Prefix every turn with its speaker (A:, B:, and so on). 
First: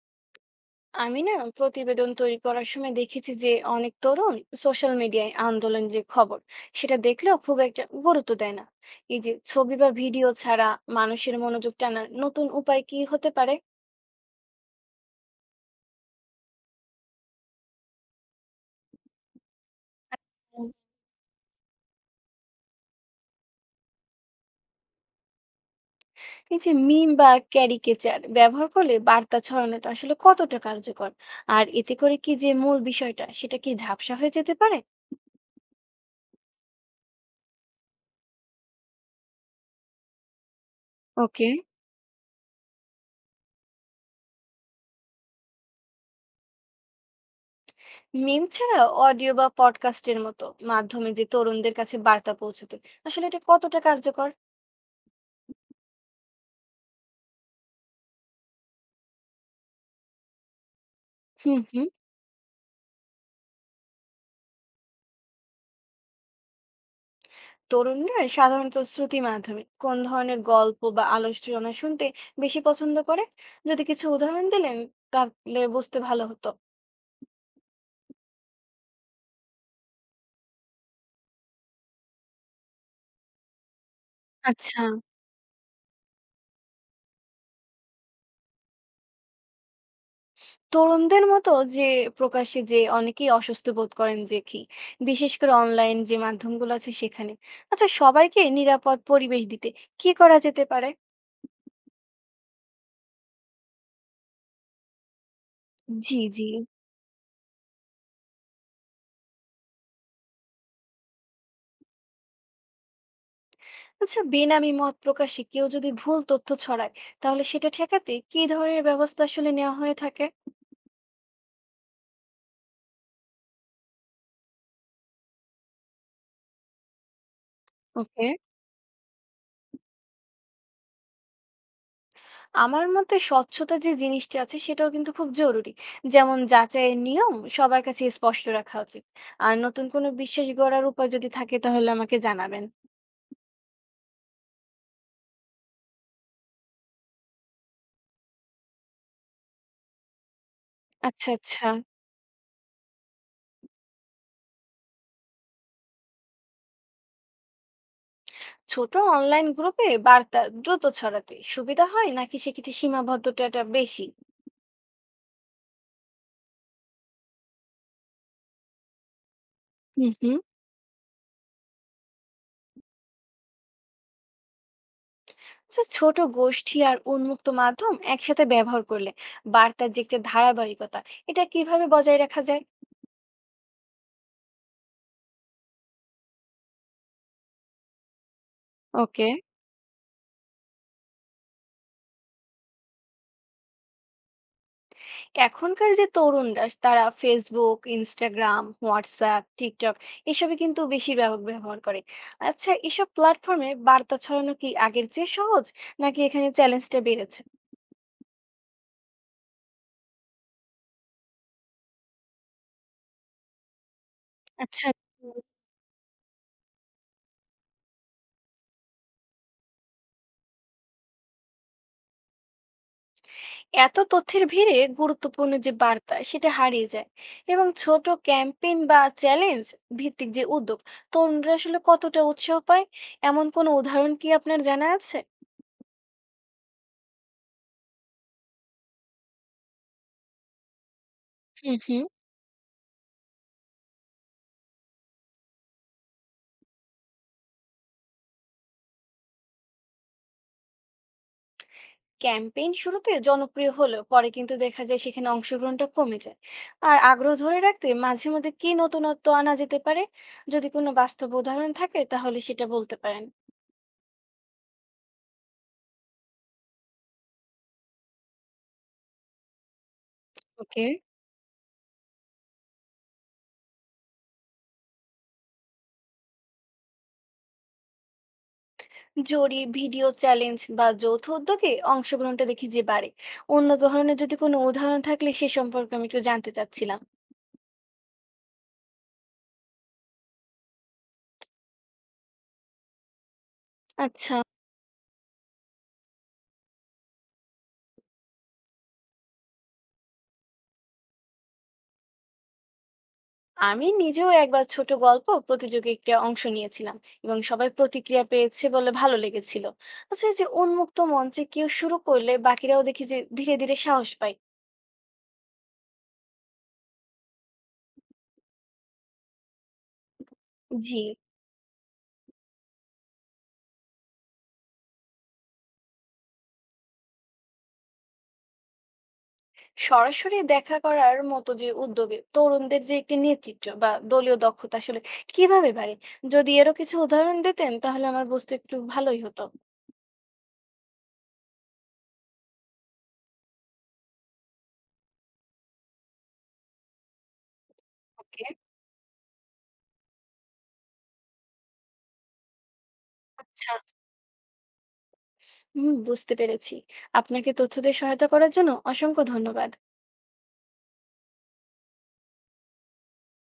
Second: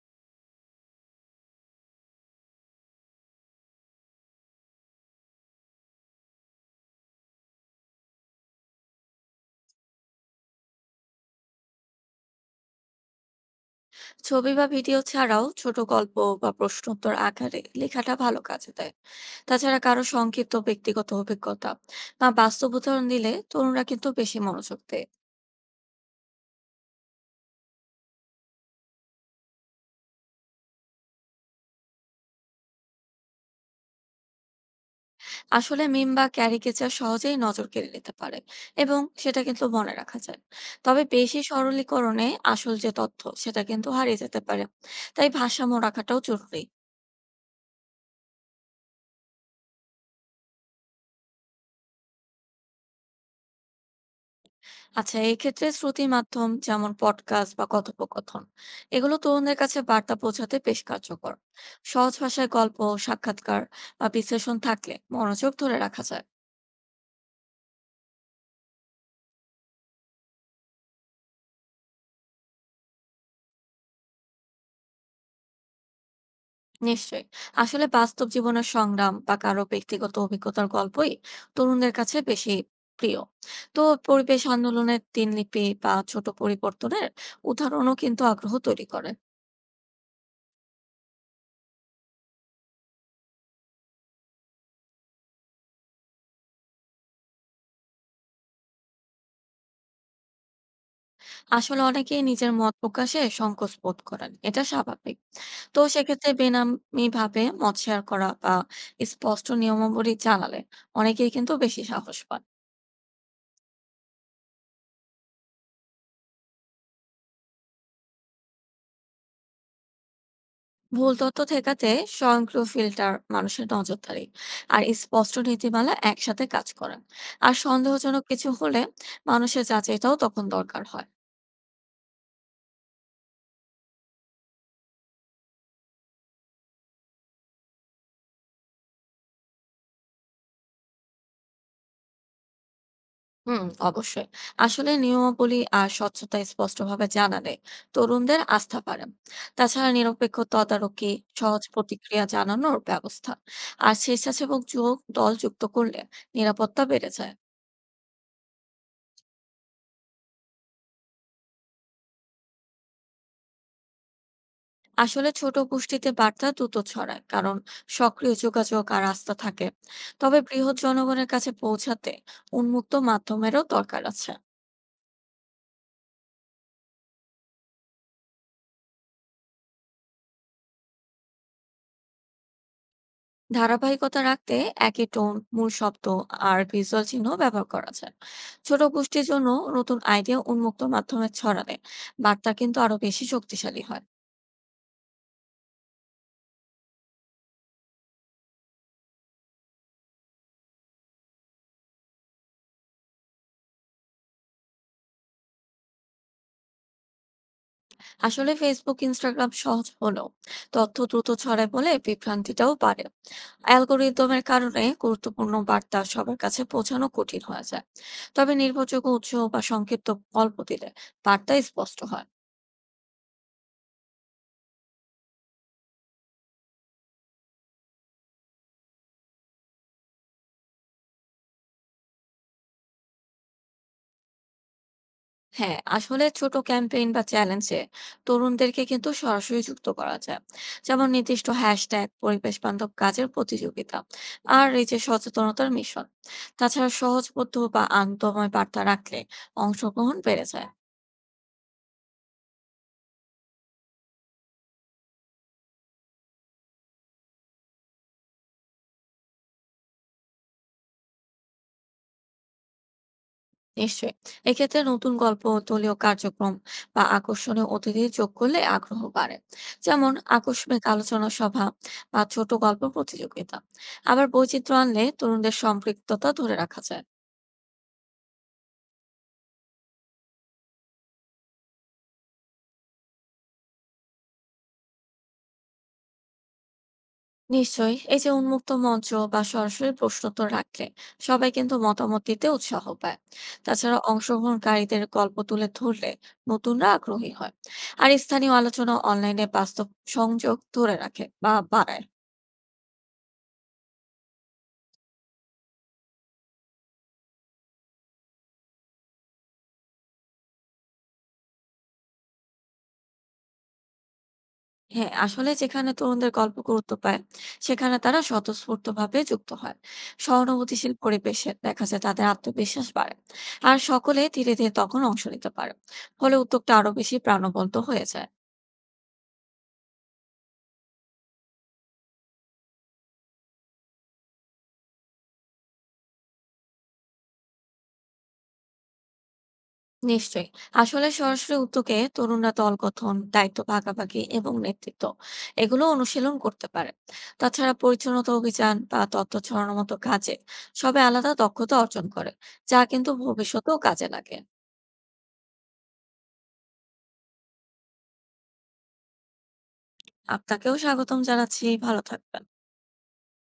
A: আমি না, প্রতিবেদন তৈরি করার সময় দেখেছি যে অনেক তরুণ সোশ্যাল মিডিয়ায় আন্দোলন যে খবর, সেটা দেখলেও খুব একটা গুরুত্ব দেয় না। এই যে ছবি বা ভিডিও ছাড়া মানুষের মনোযোগ টানার নতুন উপায় কি হতে পারে?
B: ছবি বা ভিডিও ছাড়াও ছোট গল্প বা প্রশ্নোত্তর আকারে লেখাটা ভালো কাজে দেয়। তাছাড়া কারো সংক্ষিপ্ত
A: হুম।
B: ব্যক্তিগত অভিজ্ঞতা বা বাস্তব উদাহরণ দিলে তরুণরা কিন্তু বেশি মনোযোগ দেয়।
A: এই যে মিম বা ক্যারিকেচার ব্যবহার করলে বার্তা ছড়ানোটা আসলে কতটা কার্যকর? আর এতে করে কি যে মূল বিষয়টা সেটা কি ঝাপসা হয়ে যেতে পারে?
B: আসলে মিম বা ক্যারিকেচার সহজেই নজর কেড়ে নিতে পারে, এবং সেটা কিন্তু মনে রাখা যায়। তবে বেশি
A: ওকে।
B: সরলীকরণে আসল যে তথ্য সেটা কিন্তু হারিয়ে যেতে পারে। তাই ভারসাম্য রাখাটাও জরুরি।
A: মিম ছাড়া অডিও বা পডকাস্টের মতো মাধ্যমে যে তরুণদের কাছে বার্তা পৌঁছাতে আসলে এটা কতটা কার্যকর?
B: আচ্ছা, এক্ষেত্রে শ্রুতি মাধ্যম যেমন পডকাস্ট বা কথোপকথন এগুলো তরুণদের কাছে বার্তা পৌঁছাতে বেশ কার্যকর।
A: হুম হুম।
B: সহজ ভাষায় গল্প, সাক্ষাৎকার বা বিশ্লেষণ থাকলে মনোযোগ ধরে রাখা যায়।
A: তরুণরা সাধারণত শ্রুতি মাধ্যমে কোন ধরনের গল্প বা আলোচনা শুনতে বেশি পছন্দ করে, যদি কিছু উদাহরণ দিলেন তাহলে বুঝতে ভালো হতো।
B: নিশ্চয়ই। আসলে বাস্তব জীবনের সংগ্রাম বা কারো ব্যক্তিগত অভিজ্ঞতার গল্পই তরুণদের কাছে বেশি প্রিয়। তো পরিবেশ
A: আচ্ছা।
B: আন্দোলনের দিনলিপি বা ছোট পরিবর্তনের উদাহরণও কিন্তু আগ্রহ তৈরি করে।
A: তরুণদের মতো যে প্রকাশ্যে যে অনেকেই অস্বস্তি বোধ করেন দেখি, বিশেষ করে অনলাইন যে মাধ্যমগুলো আছে সেখানে। আচ্ছা, সবাইকে নিরাপদ পরিবেশ দিতে কি করা যেতে পারে?
B: আসলে অনেকেই নিজের মত প্রকাশে সংকোচ বোধ করেন। এটা স্বাভাবিক। তো
A: জি
B: সেক্ষেত্রে
A: জি
B: বেনামিভাবে মত শেয়ার করা বা স্পষ্ট নিয়মাবলী জানালে অনেকেই কিন্তু বেশি সাহস পান।
A: আচ্ছা, বেনামি মত প্রকাশে কেউ যদি ভুল তথ্য ছড়ায় তাহলে সেটা ঠেকাতে কি ধরনের ব্যবস্থা আসলে নেওয়া হয়ে থাকে?
B: ভুল তথ্য ঠেকাতে স্বয়ংক্রিয় ফিল্টার, মানুষের নজরদারি আর স্পষ্ট নীতিমালা একসাথে কাজ করেন। আর সন্দেহজনক
A: ওকে।
B: কিছু হলে মানুষের যাচাইটাও তখন দরকার হয়।
A: আমার মতে স্বচ্ছতা যে জিনিসটা আছে সেটাও কিন্তু খুব জরুরি, যেমন যাচাইয়ের নিয়ম সবার কাছে স্পষ্ট রাখা উচিত। আর নতুন কোনো বিশ্বাস গড়ার উপায় যদি থাকে তাহলে আমাকে জানাবেন।
B: হুম, অবশ্যই। আসলে নিয়মাবলী আর স্বচ্ছতা স্পষ্টভাবে জানালে তরুণদের আস্থা বাড়ে। তাছাড়া নিরপেক্ষ তদারকি,
A: আচ্ছা
B: সহজ
A: আচ্ছা।
B: প্রতিক্রিয়া জানানোর ব্যবস্থা আর স্বেচ্ছাসেবক যুবক দল যুক্ত করলে নিরাপত্তা বেড়ে যায়।
A: ছোট অনলাইন গ্রুপে বার্তা দ্রুত ছড়াতে সুবিধা হয়, নাকি সেক্ষেত্রে সীমাবদ্ধতাটা বেশি?
B: আসলে ছোট গোষ্ঠীতে বার্তা দ্রুত ছড়ায়, কারণ সক্রিয় যোগাযোগ আর আস্থা থাকে।
A: হুম হুম।
B: তবে বৃহৎ জনগণের কাছে পৌঁছাতে উন্মুক্ত মাধ্যমেরও দরকার আছে।
A: আচ্ছা, ছোট গোষ্ঠী আর উন্মুক্ত মাধ্যম একসাথে ব্যবহার করলে বার্তার যে একটা ধারাবাহিকতা, এটা কিভাবে বজায় রাখা যায়?
B: ধারাবাহিকতা রাখতে একই টোন, মূল শব্দ আর ভিজুয়াল চিহ্ন ব্যবহার করা যায়। ছোট গোষ্ঠীর
A: ওকে।
B: জন্য নতুন আইডিয়া উন্মুক্ত মাধ্যমে ছড়ালে বার্তা কিন্তু আরো বেশি শক্তিশালী হয়।
A: এখনকার যে তরুণরা তারা ফেসবুক, ইনস্টাগ্রাম, হোয়াটসঅ্যাপ, টিকটক এসবে কিন্তু বেশি ব্যবহার করে। আচ্ছা, এসব প্ল্যাটফর্মে বার্তা ছড়ানো কি আগের চেয়ে সহজ? নাকি এখানে চ্যালেঞ্জটা বেড়েছে?
B: আসলে ফেসবুক, ইনস্টাগ্রাম সহজ হলেও তথ্য দ্রুত ছড়ায় বলে বিভ্রান্তিটাও বাড়ে। অ্যালগোরিদমের কারণে
A: আচ্ছা। হুম।
B: গুরুত্বপূর্ণ বার্তা সবার কাছে পৌঁছানো কঠিন হয়ে যায়। তবে নির্ভরযোগ্য উৎস বা সংক্ষিপ্ত গল্প দিলে বার্তা স্পষ্ট হয়।
A: এত তথ্যের ভিড়ে গুরুত্বপূর্ণ যে বার্তা সেটা হারিয়ে যায় এবং ছোট ক্যাম্পেইন বা চ্যালেঞ্জ ভিত্তিক যে উদ্যোগ তরুণরা আসলে কতটা উৎসাহ পায়, এমন কোনো উদাহরণ কি আপনার জানা আছে?
B: হ্যাঁ, আসলে ছোট ক্যাম্পেইন বা চ্যালেঞ্জে তরুণদেরকে কিন্তু সরাসরি যুক্ত করা যায়। যেমন নির্দিষ্ট
A: হুম হুম।
B: হ্যাশট্যাগ, পরিবেশ বান্ধব কাজের প্রতিযোগিতা আর এই যে সচেতনতার মিশন। তাছাড়া সহজবোধ্য বা আনন্দময় বার্তা রাখলে অংশগ্রহণ বেড়ে যায়।
A: ক্যাম্পেইন শুরুতে জনপ্রিয় হলেও পরে কিন্তু দেখা যায় সেখানে অংশগ্রহণটা কমে যায়। আর আগ্রহ ধরে রাখতে মাঝে মধ্যে কি নতুনত্ব আনা যেতে পারে, যদি কোনো বাস্তব উদাহরণ থাকে তাহলে সেটা বলতে পারেন।
B: নিশ্চয়ই। এক্ষেত্রে নতুন গল্প, দলীয় কার্যক্রম বা আকর্ষণীয় অতিথি যোগ করলে আগ্রহ বাড়ে। যেমন আকস্মিক
A: ওকে।
B: আলোচনা সভা বা ছোট গল্প প্রতিযোগিতা। আবার বৈচিত্র্য আনলে তরুণদের সম্পৃক্ততা ধরে রাখা যায়।
A: জরি ভিডিও চ্যালেঞ্জ বা যৌথ উদ্যোগে অংশগ্রহণটা দেখি যে বাড়ে। অন্য ধরনের যদি কোনো উদাহরণ থাকলে সে সম্পর্কে আমি একটু জানতে চাচ্ছিলাম।
B: নিশ্চয়ই। এই যে উন্মুক্ত মঞ্চ বা সরাসরি প্রশ্নোত্তর রাখলে সবাই কিন্তু মতামত দিতে উৎসাহ পায়। তাছাড়া
A: আচ্ছা।
B: অংশগ্রহণকারীদের গল্প তুলে ধরলে নতুনরা আগ্রহী হয়। আর স্থানীয় আলোচনা অনলাইনে বাস্তব সংযোগ ধরে রাখে বা বাড়ায়।
A: আমি নিজেও একবার ছোট গল্প প্রতিযোগিতায় অংশ নিয়েছিলাম এবং সবাই প্রতিক্রিয়া পেয়েছে বলে ভালো লেগেছিল। আচ্ছা, এই যে উন্মুক্ত মঞ্চে কেউ শুরু করলে বাকিরাও দেখি যে ধীরে ধীরে সাহস পায়।
B: হ্যাঁ, আসলে যেখানে তরুণদের গল্প গুরুত্ব পায় সেখানে তারা স্বতঃস্ফূর্ত ভাবে যুক্ত হয়। সহানুভূতিশীল
A: জি।
B: পরিবেশে দেখা যায় তাদের আত্মবিশ্বাস বাড়ে। আর সকলে ধীরে ধীরে তখন অংশ নিতে পারে। ফলে উদ্যোগটা আরো বেশি প্রাণবন্ত হয়ে যায়।
A: সরাসরি দেখা করার মতো যে উদ্যোগে তরুণদের যে একটি নেতৃত্ব বা দলীয় দক্ষতা আসলে কিভাবে বাড়ে, যদি এরও কিছু উদাহরণ দিতেন তাহলে আমার বুঝতে একটু ভালোই হতো।
B: নিশ্চয়ই। আসলে সরাসরি উদ্যোগে তরুণরা দল গঠন, দায়িত্ব ভাগাভাগি এবং নেতৃত্ব এগুলো অনুশীলন করতে পারে। তাছাড়া পরিচ্ছন্নতা
A: ওকে।
B: অভিযান বা তথ্য ছড়ানোর মতো কাজে সবাই আলাদা দক্ষতা অর্জন করে, যা কিন্তু
A: আচ্ছা।
B: ভবিষ্যতেও কাজে লাগে।
A: হুম, বুঝতে পেরেছি। আপনাকে তথ্য দিয়ে সহায়তা করার জন্য অসংখ্য ধন্যবাদ।
B: আপনাকেও স্বাগতম জানাচ্ছি। ভালো থাকবেন।